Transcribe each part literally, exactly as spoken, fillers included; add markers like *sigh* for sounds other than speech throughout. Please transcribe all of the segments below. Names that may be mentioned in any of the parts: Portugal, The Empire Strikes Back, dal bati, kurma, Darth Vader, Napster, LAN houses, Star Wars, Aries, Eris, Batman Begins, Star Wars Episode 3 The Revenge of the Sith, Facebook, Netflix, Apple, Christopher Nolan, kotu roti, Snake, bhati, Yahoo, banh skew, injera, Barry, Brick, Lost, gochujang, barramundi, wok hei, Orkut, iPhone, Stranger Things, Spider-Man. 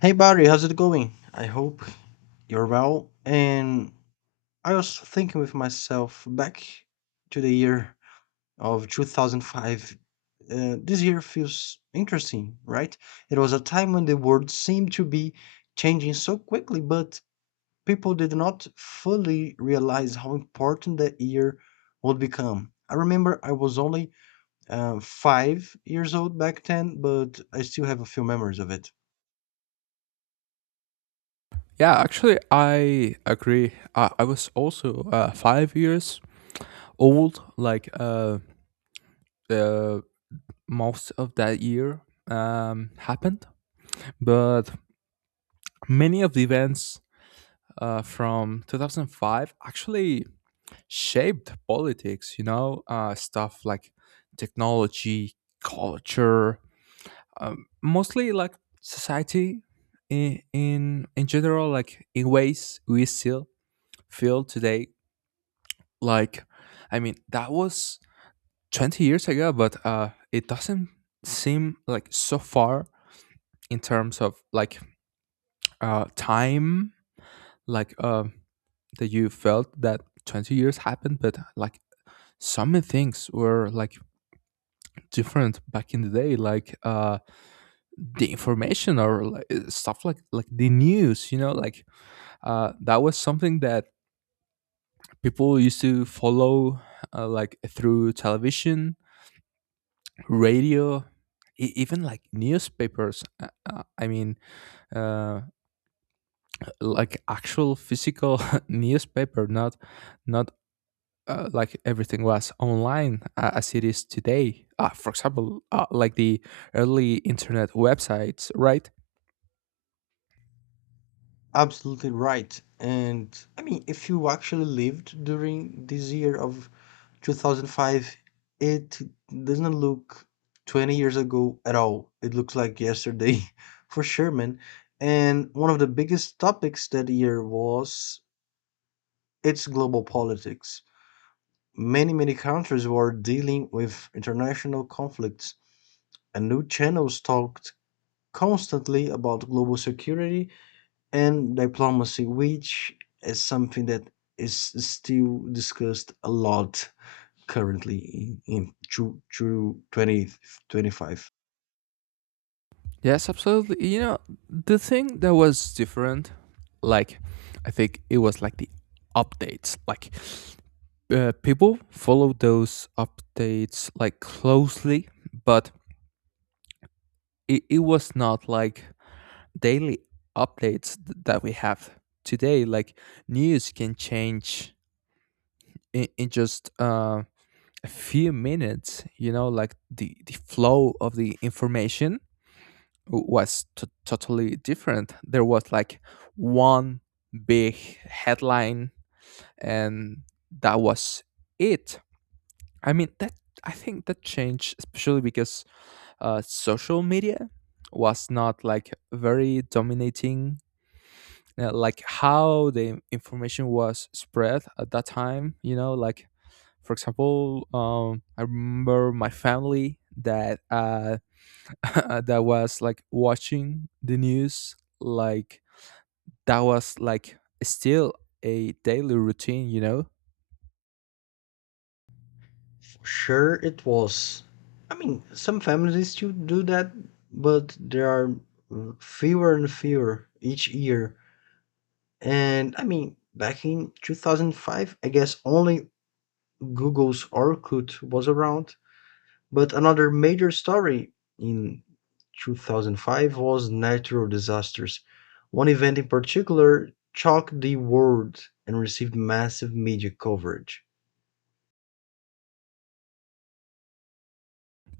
Hey Barry, how's it going? I hope you're well. And I was thinking with myself back to the year of two thousand five. Uh, this year feels interesting, right? It was a time when the world seemed to be changing so quickly, but people did not fully realize how important that year would become. I remember I was only uh, five years old back then, but I still have a few memories of it. Yeah, actually, I agree. I, I was also uh, five years old, like uh, the most of that year um, happened. But many of the events uh, from two thousand five actually shaped politics, you know, uh, stuff like technology, culture, um, mostly like society in, in, in general, like in ways we still feel today. Like i mean that was twenty years ago, but uh it doesn't seem like so far in terms of like uh time, like uh that you felt that twenty years happened. But like some things were like different back in the day, like uh the information, or like, uh, stuff like like the news, you know like uh that was something that people used to follow, uh, like through television, radio, e- even like newspapers. uh, uh, I mean, uh, like actual physical *laughs* newspaper, not not uh, like everything was online uh, as it is today. Uh, for example, uh, like the early internet websites, right? Absolutely right. And I mean, if you actually lived during this year of two thousand five, it doesn't look twenty years ago at all. It looks like yesterday, *laughs* for sure, man. And one of the biggest topics that year was its global politics. Many, many countries were dealing with international conflicts, and new channels talked constantly about global security and diplomacy, which is something that is still discussed a lot currently in, in through, through twenty twenty-five. Yes, absolutely. You know, the thing that was different, like, I think it was like the updates. Like, uh, people follow those updates like closely, but it, it was not like daily updates th- that we have today. Like, news can change in, in just uh, a few minutes, you know, like the, the flow of the information was t- totally different. There was like one big headline, and that was it. I mean, that I think that changed, especially because uh, social media was not like very dominating, uh, like how the information was spread at that time. You know, like for example, um, I remember my family that uh, *laughs* that was like watching the news, like that was like still a daily routine, you know? Sure, it was. I mean, some families still do that, but there are uh, fewer and fewer each year. And I mean, back in two thousand five, I guess only Google's Orkut was around. But another major story in twenty oh five was natural disasters. One event in particular shocked the world and received massive media coverage.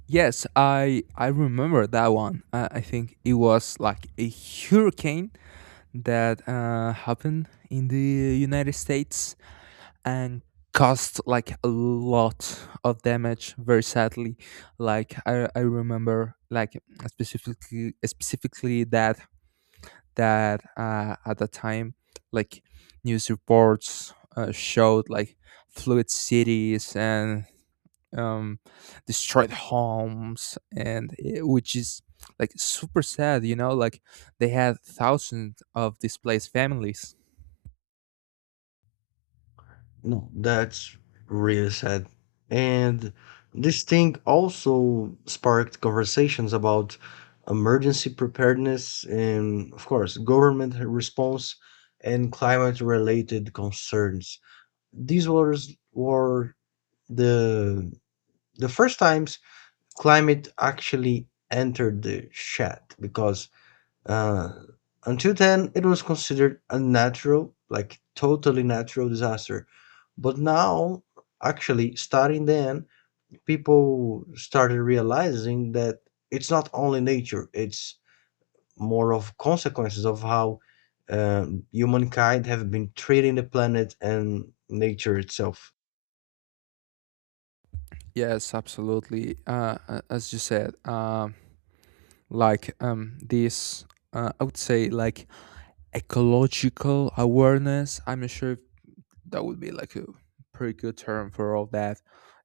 Yes, I I remember that one. Uh, I think it was like a hurricane that uh, happened in the United States and caused like a lot of damage. Very sadly, like I I remember, like specifically specifically that that uh, at the time, like news reports uh, showed like fluid cities and, um, destroyed homes, and it, which is like super sad. You know, like they had thousands of displaced families. No, that's really sad. And this thing also sparked conversations about emergency preparedness and, of course, government response and climate related concerns. These were, were the the first times climate actually entered the chat because uh, until then it was considered a natural, like totally natural disaster. But now, actually, starting then, people started realizing that it's not only nature, it's more of consequences of how um, humankind have been treating the planet and nature itself. Yes, absolutely. Uh, a- as you said, um, like um, this, uh, I would say, like ecological awareness. I'm not sure if that would be like a pretty good term for all that,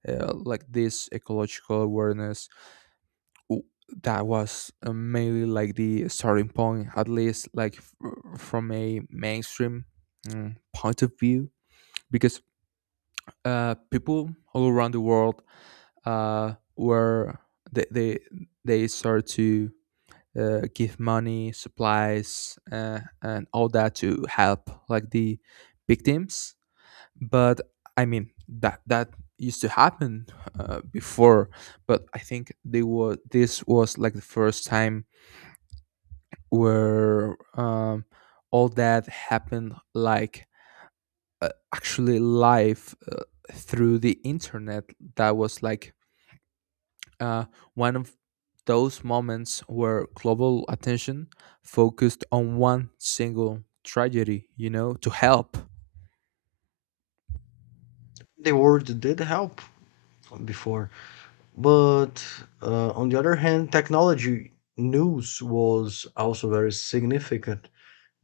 uh, like this ecological awareness w- that was, uh, mainly like the starting point, at least like f- from a mainstream mm, point of view, because uh, people all around the world uh, were, they they, they started to, uh, give money, supplies uh, and all that to help like the victims. But I mean, that that used to happen uh, before. But I think they were this was like the first time where, um, all that happened like, uh, actually live, uh, through the internet. That was like, uh, one of those moments where global attention focused on one single tragedy, you know, to help. The world did help before. But uh, on the other hand, technology news was also very significant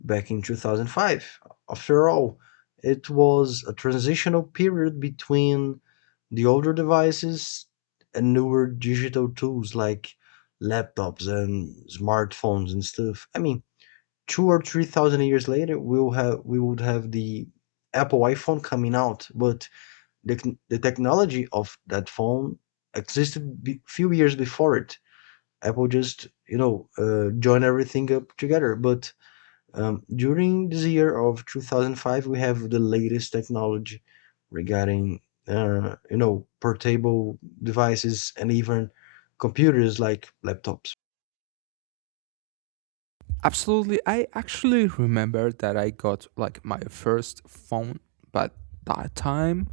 back in two thousand five. After all, it was a transitional period between the older devices and newer digital tools like laptops and smartphones and stuff. I mean, two or three thousand years later, we'll have we would have the Apple iPhone coming out, but the, the technology of that phone existed b- few years before it. Apple just you know uh, joined everything up together. But um, during this year of twenty oh five, we have the latest technology regarding uh, you know portable devices and even computers like laptops. Absolutely. I actually remember that I got like my first phone, but that time,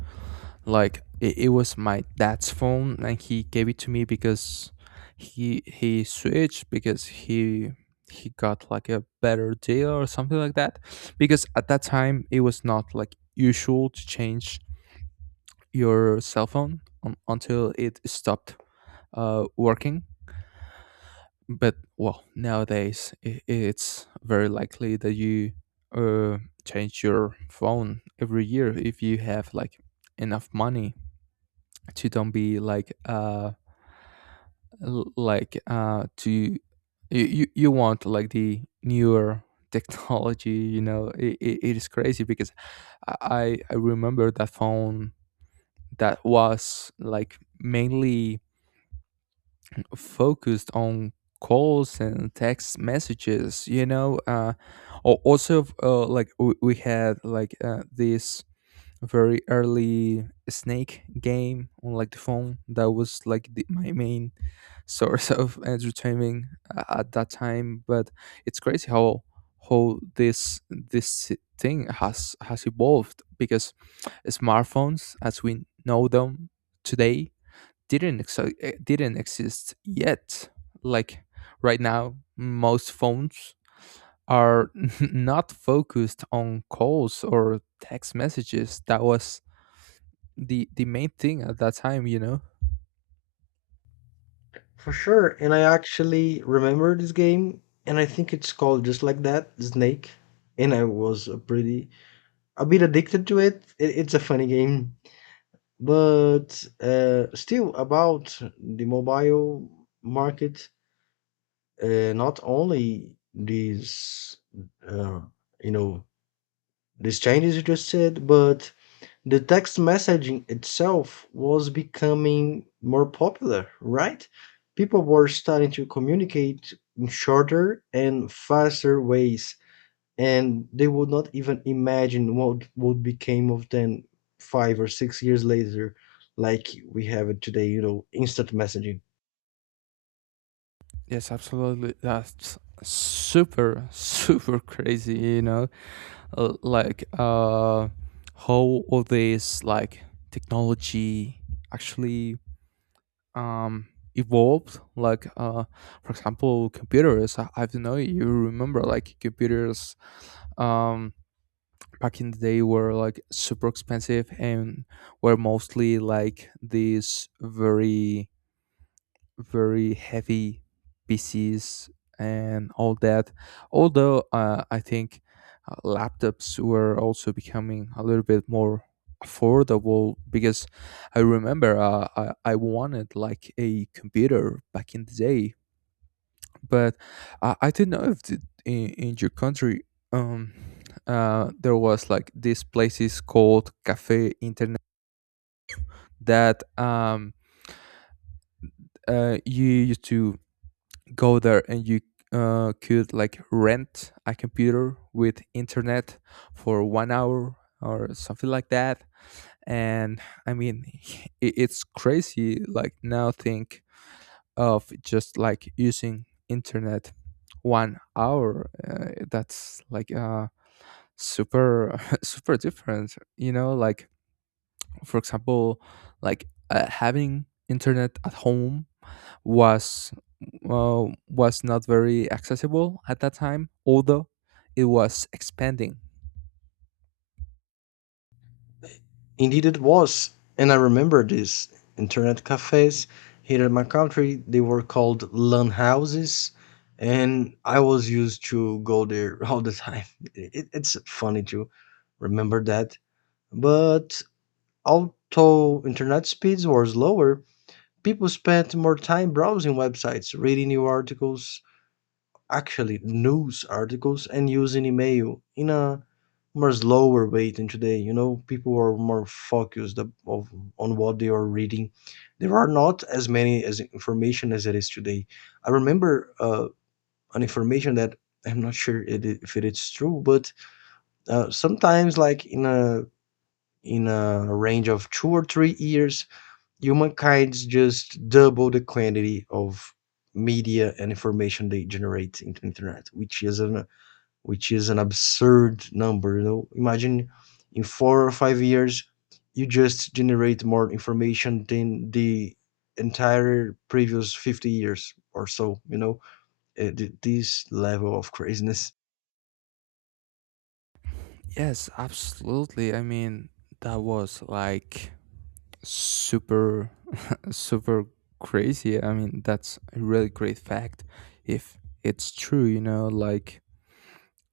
like it, it was my dad's phone, and he gave it to me because he he switched, because he he got like a better deal or something like that. Because at that time, it was not like usual to change your cell phone un until it stopped uh working. But well, nowadays, i- it's very likely that you, uh, change your phone every year if you have like enough money to don't be like uh l- like uh to you you, you want like the newer *laughs* technology, you know. It, it, it is crazy because I, I i remember that phone, that was like mainly focused on calls and text messages, you know. Uh al- also, uh, like we, we had like, uh, this very early snake game on like the phone, that was like the, my main *laughs* source of entertainment uh, at that time. But it's crazy how how this this thing has has evolved because smartphones as we know them today didn't exi- eh, didn't exist yet. Like right now, most phones are *laughs* not focused on calls or text messages. That was the the main thing at that time, you know. For sure, and I actually remember this game, and I think it's called just like that, Snake. And I was a pretty a bit addicted to it. it it's a funny game, but uh, still about the mobile market, uh, not only these, uh, you know, these changes you just said, but the text messaging itself was becoming more popular, right? People were starting to communicate in shorter and faster ways and they would not even imagine what would became of them five or six years later, like we have it today, you know, instant messaging. Yes, absolutely. That's super *laughs* super crazy, you know. Uh, like uh how all this like technology actually um evolved, like uh for example, computers. i, I don't know, you remember like computers um back in the day, were like super expensive and were mostly like these very very heavy P Cs and all that. Although uh, I think uh, laptops were also becoming a little bit more affordable, because I remember, uh, I, I wanted like a computer back in the day. But I, I didn't know if the, in, in your country, um, uh, there was like these places called cafe internet, that um, uh, you used to go there and you, uh, could like rent a computer with internet for one hour or something like that. And I mean, *laughs* it, it's crazy, like now think of just like using internet one hour, uh, that's like uh super *laughs* super different, you know. Like, for example, like uh, having internet at home was, uh, was not very accessible at that time, although it was expanding. Indeed, it was, and I remember this internet cafes here in my country. They were called LAN houses, and I was used to go there *laughs* all the time. *laughs* It, it's funny to remember that, but although internet speeds were slower, people spent more time browsing websites, reading new articles, actually news articles, and using email in a more slower way than today. You know, people are more focused ab- of, on what they are reading. There are not as many as information as it is today. I remember uh, an information that I'm not sure it, i- if it is true, but uh, sometimes like in a in a range of two or three years humankind's just double the quantity of media and information they generate into internet, which is an which is an absurd number. You know, imagine in four or five years you just generate more information than the entire previous fifty years or so you know uh, th- this level of craziness Yes, absolutely. I mean, that was like super super crazy. I mean, that's a really great fact if it's true, you know. Like,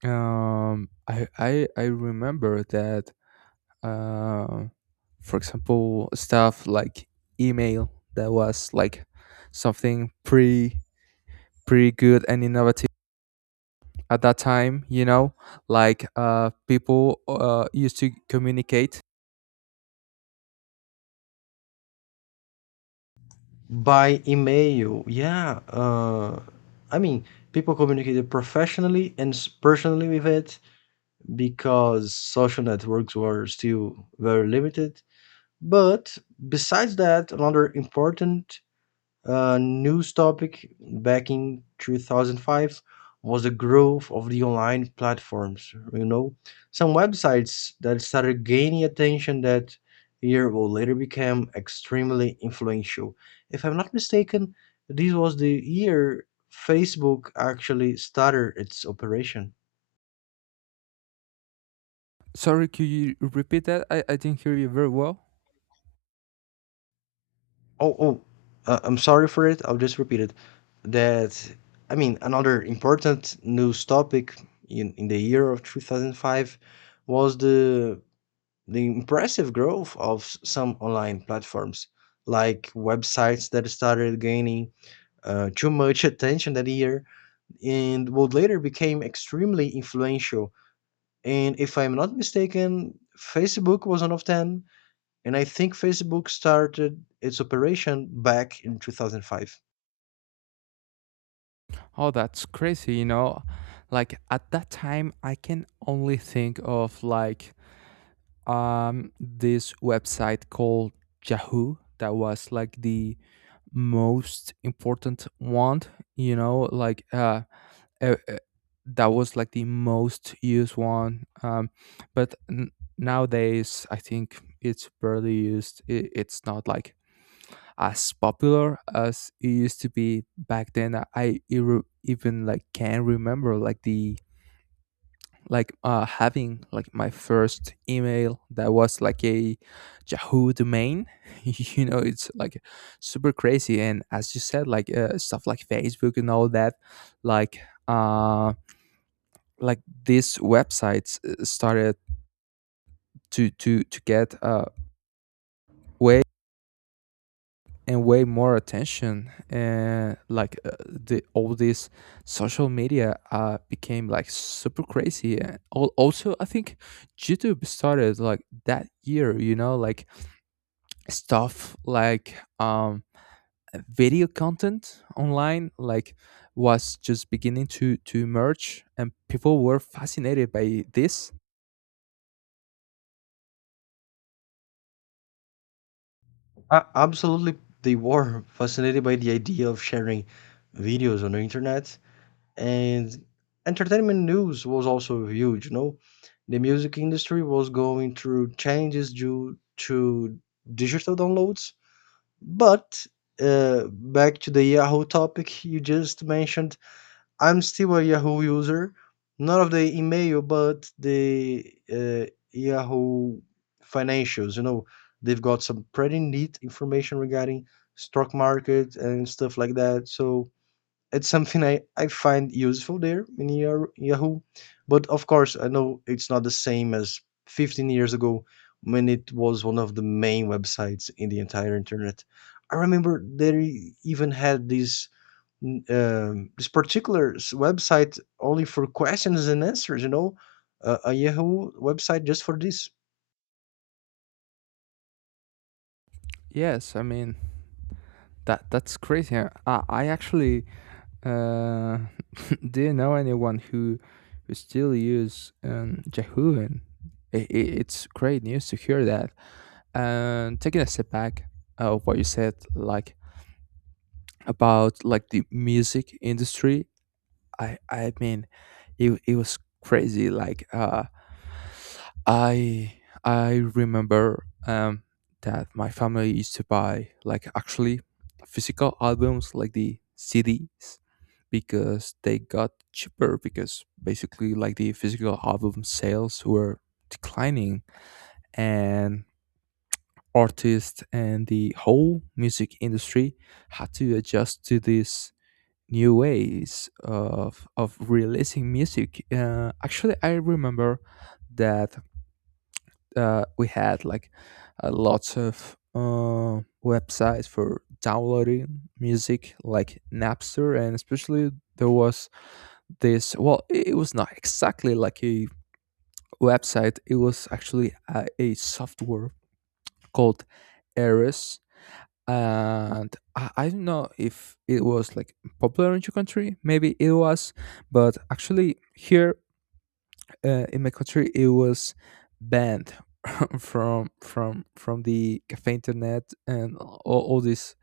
um I I I remember that, uh for example, stuff like email, that was like something pre pretty good and innovative at that time, you know. Like, uh people uh used to communicate. by email, yeah, uh I mean people communicated professionally and s- personally with it because social networks were still very limited. But besides that, another important uh, news topic back in two thousand five was the growth of the online platforms. You know, some websites that started gaining attention that year will later become extremely influential. If I'm not mistaken, this was the year Facebook actually started its operation. Sorry, could you repeat that? i, I didn't hear you very well. Oh, oh, uh, I'm sorry for it. I'll just repeat it. That, I mean, another important news topic in, in the year of two thousand five was the the impressive growth of s- some online platforms, like websites that started gaining uh, too much attention that year and would later became extremely influential. And if I'm not mistaken, Facebook was one of them, and I think Facebook started its operation back in two thousand five. Oh, that's crazy, you know. Like, at that time, I can only think of like, um this website called Yahoo, that was like the most important one, you know. like uh uh, uh, that was like the most used one. um but n- Nowadays, I think it's barely used. I It's not like as popular as it used to be back then. I I e- even like, can remember like the like uh having like my first email, that was like a Yahoo domain. *laughs* You know, it's like super crazy. And as you said, like, uh, stuff like Facebook and all that, like um like these websites, uh, started to to to get, uh way and way more attention. And like uh, the all this social media uh became like super crazy. And al- also, I think YouTube started like that year, you know. Like, stuff like, um video content online, like, was just beginning to to emerge, and people were fascinated by this. A- absolutely, they were fascinated by the idea of sharing videos on the internet, and entertainment news was also huge. You know, the music industry was going through changes due to digital downloads. But uh, back to the Yahoo topic you just mentioned, I'm still a Yahoo user, not of the email, but the uh, Yahoo financials. You know, they've got some pretty neat information regarding stock market and stuff like that. So it's something I, I find useful there in Yar- Yahoo. But of course, I know it's not the same as fifteen years ago when it was one of the main websites in the entire internet. I remember they even had this N- um, this particular s- website only for questions and answers, you know, uh, a Yahoo website just for this. Yes, I mean, That that's crazy. I, I actually, uh, *laughs* do you know anyone who who still use, um, Yahoo? And I I it's great news to hear that. And taking a step back of what you said, like about like the music industry, I I mean, it it was crazy. Like, uh, I I remember, um, that my family used to buy like actually physical albums like the C Ds, because they got cheaper, because basically like the physical album sales were declining, and artists and the whole music industry had to adjust to these new ways of of releasing music. Uh, actually, I remember that, uh, we had like, uh, lots of uh, websites for downloading music, like Napster. And especially, there was this. Well, it was not exactly like a website. It was actually a, a software called Eris. And I, I don't know if it was like popular in your country. Maybe it was, but actually here, uh, in my country, it was banned *laughs* from from from the cafe internet and all, all these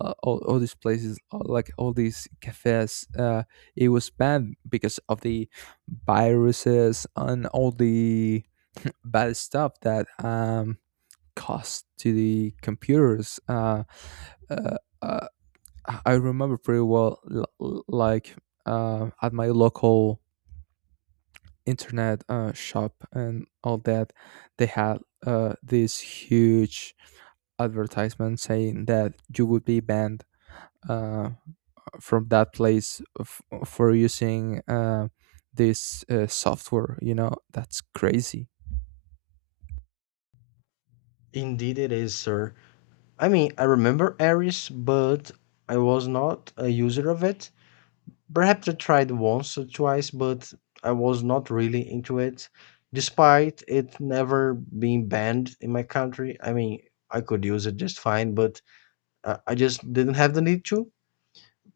uh, all, all these places, uh, like all these cafes. Uh, it was banned because of the viruses and all the bad stuff that, um caused to the computers. uh, uh, uh, I remember pretty well, l- l- like, uh, at my local internet uh, shop and all that, they had, uh, this huge advertisement saying that you would be banned, uh, from that place, f- for using, uh, this uh, software. You know, that's crazy. Indeed, it is, sir. I mean, I remember Aries, but I was not a user of it. Perhaps I tried once or twice, but I was not really into it, despite it never being banned in my country. I mean, I could use it just fine, but uh, I just didn't have the need to.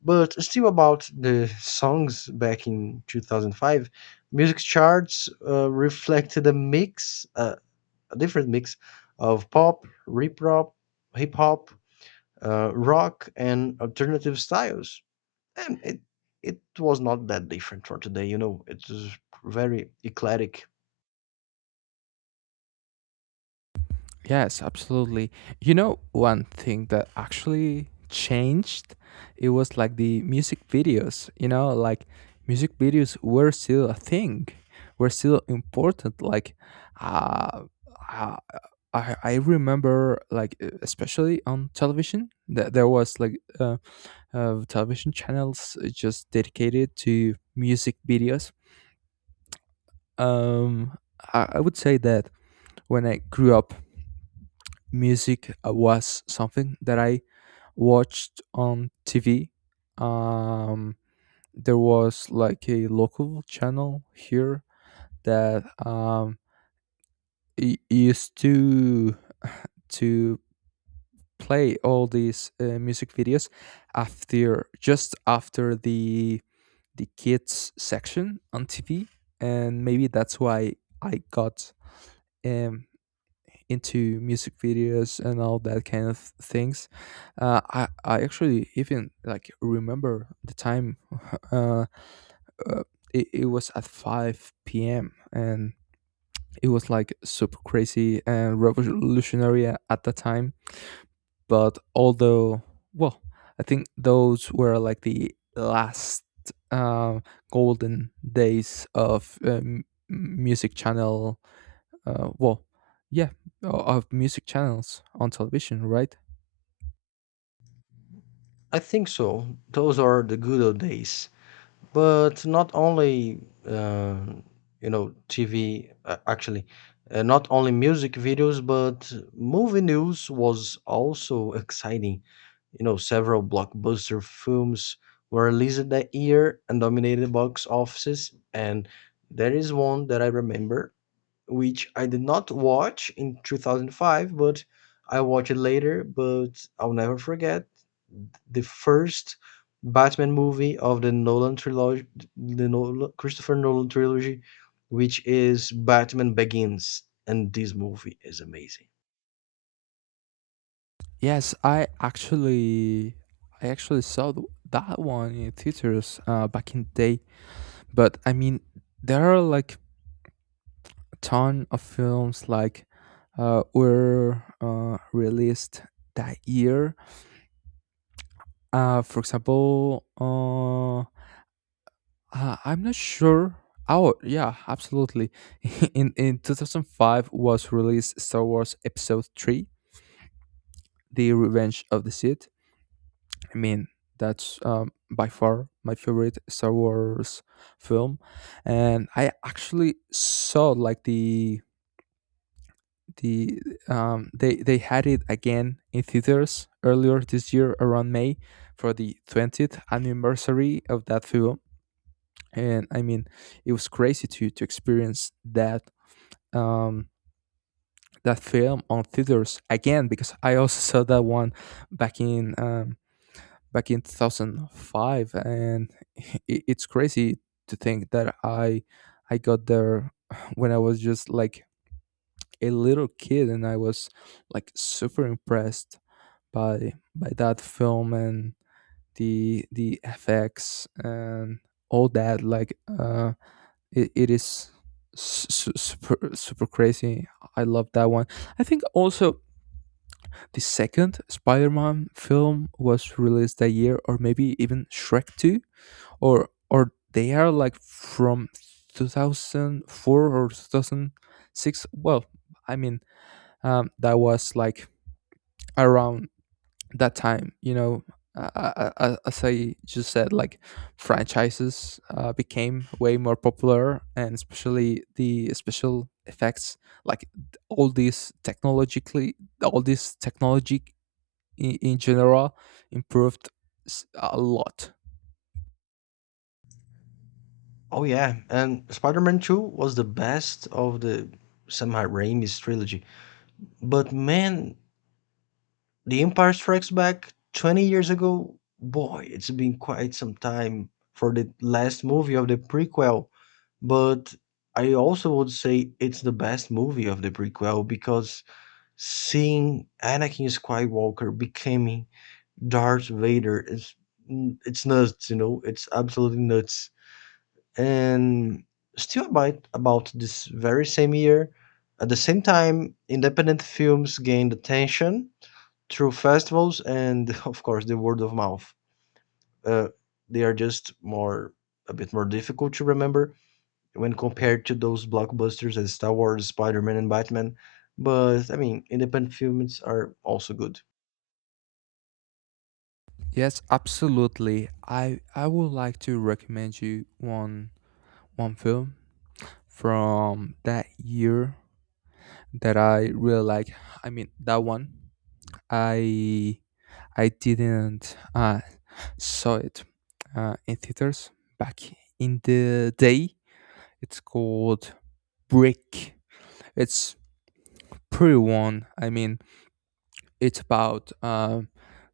But still about the songs back in two thousand five, music charts uh, reflected a mix, uh, a different mix of pop, hip hop, hip hop, uh, rock, and alternative styles. And it it was not that different for today, you know. It was very eclectic. Yes, absolutely. You know, one thing that actually changed, it was like the music videos, you know, like music videos were still a thing, were still important. Like, uh, uh, I, I remember, like, uh, especially on television, that there was like uh, uh, television channels, uh, just dedicated to music videos. Um, I, I would say that when I grew up, music was something that I watched on T V. Um, there was like a local channel here that, um, y- used to to play all these, uh, music videos, after just after the the kids section on T V. And maybe that's why I got, um, into music videos and all that kind of things. Uh, I I actually even like remember the time. *laughs* Uh, uh, it, it was at five p m, and it was like super crazy and revolutionary a- at the time. But although, well, I think those were like the last um golden days of um, music channel uh, well, yeah, o- of music channels on television, right? I think so. Those are the good old days. But not only, uh, you know, T V, uh, actually, uh, not only music videos, but movie news was also *laughs* exciting. You know, several blockbuster films were released that year and dominated box offices. And there is one that I remember which I did not watch in twenty oh five, but I watched it later. But I'll never forget the first Batman movie of the Nolan trilogy, the Nolan, Christopher Nolan trilogy, which is Batman Begins, and this movie is amazing. Yes, I actually, I actually saw th- that one in theaters uh, back in the day. But I mean, there are like a ton of films like uh, were uh, released that year. Uh, for example, uh, uh, I'm not sure. Oh, yeah, absolutely. *laughs* in in twenty oh five was released Star Wars Episode three, The Revenge of the Sith. I mean, that's um, by far my favorite Star Wars film, and I actually saw like the the um they they had it again in theaters earlier this year around May for the twentieth anniversary of that film. And I mean, it was crazy to to experience that um that film on theaters again, because I also saw that one back in um back in two thousand five. And *laughs* it, it's crazy to think that i i got there *laughs* when I was just like a little kid, and I was like super impressed by by that film and the the fx and all that like uh it, it is s- s- super super crazy. I love that one. I think also the second Spider-Man film was released that year, or maybe even Shrek two. Or or they are like from two thousand four or two thousand six. well I mean, um, that was like around that time, you know. Uh, uh, uh, as I just said, like, franchises uh, became way more popular, and especially the special effects, like, all these technologically all this technology in, in general improved s- a lot. Oh yeah, and Spider-Man Two was the best of the Sam Raimi's trilogy. But man, The Empire Strikes Back twenty years ago, boy, it's been quite some time for the last movie of the prequel, but I also would say it's the best movie of the prequel because seeing Anakin Skywalker becoming Darth Vader is mm, it's nuts, you know, it's absolutely nuts. And still about about this very same year, at the same time, independent films gained attention through festivals and *laughs* of course the word of mouth. Uh, they are just more a bit more difficult to remember when compared to those blockbusters as Star Wars, Spider-Man, and Batman. But I mean, independent films are also good. Yes, absolutely. I I would like to recommend you one one film from that year that I really like. I mean that one. I I didn't uh saw it uh, in theaters back in the day. It's called Brick. It's pretty one. I mean, it's about um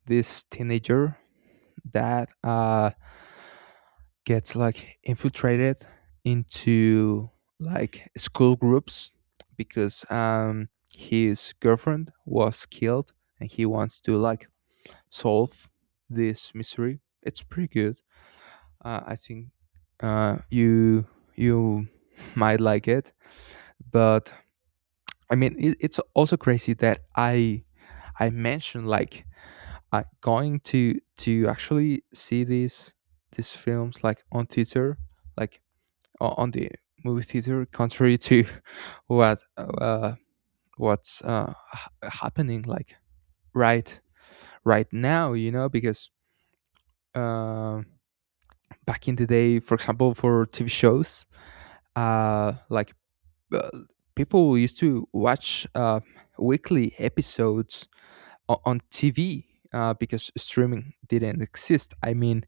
this teenager that uh gets like infiltrated into like school groups because um his girlfriend was killed, and he wants to like solve this mystery. It's pretty good. Uh, I think uh you you *laughs* might like it. But I mean, it, it's also crazy that i i mentioned like I going to to actually see these these films like on theater, like o- on the movie theater, contrary to *laughs* what uh, what's uh, h- happening like right right now, you know, because uh, back in the day, for example, for T V shows, uh, like uh, people used to watch uh, weekly episodes o- on T V uh, because streaming didn't exist. I mean,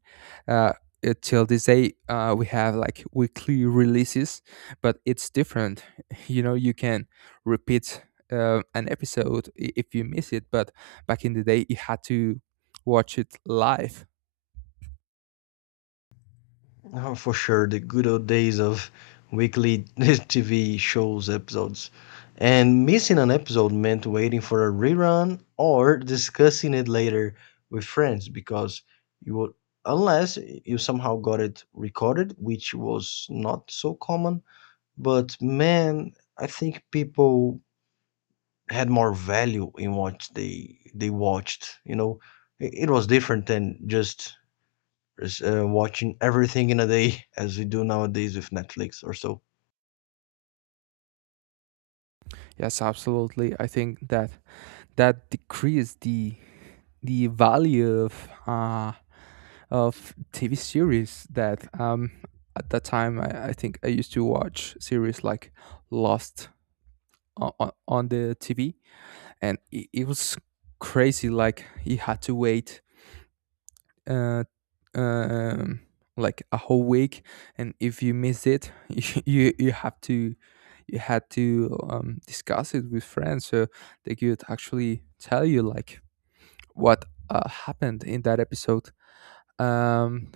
uh, uh, till this day, uh, we have like weekly releases, but it's different. *laughs* You know, you can repeat uh, an episode i- if you miss it, but back in the day, you had to watch it live. Oh, for sure, the good old days of weekly *laughs* T V shows episodes. And missing an episode meant waiting for a rerun or discussing it later with friends because you would, unless you somehow got it recorded, which was not so common. But man, I think people had more value in what they they watched, you know. It, it was different than just res- uh, watching everything in a day as we do nowadays with Netflix or so. Yes, absolutely. I think that that decreased the the value of uh, of T V series. That um at that time, I, I think I used to watch series like Lost on, on on the T V, and it, it was crazy, like you had to wait uh um like a whole week, and if you missed it *laughs* you you you have to, you had to um discuss it with friends so they could actually tell you like what uh, happened in that episode. um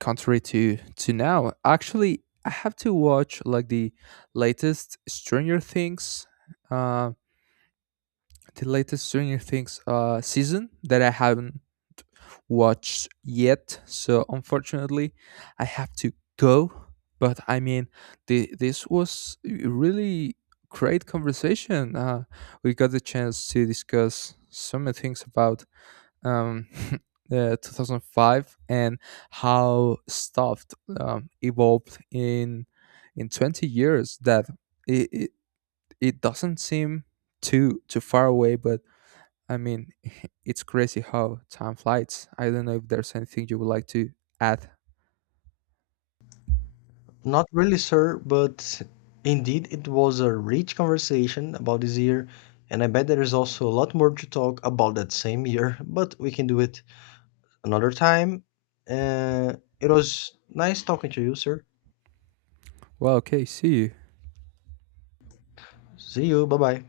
Contrary to to now, actually I have to watch like the latest stranger things uh the latest Stranger Things uh season that I haven't watched yet. So unfortunately I have to go. But I mean, the, this was a really great conversation. Uh we got the chance to discuss so many things about um, *laughs* uh, twenty oh five and how stuff um, evolved in in twenty years. That it, it it doesn't seem too too far away, but I mean *laughs* it's crazy how time flies. I don't know if there's anything you would like to add. Not really, sir, but indeed it was a rich conversation about this year, and I bet there is also a lot more to talk about that same year, but we can do it another time. Uh, it was nice talking to you, sir. Well, okay, see you. See you. Bye bye.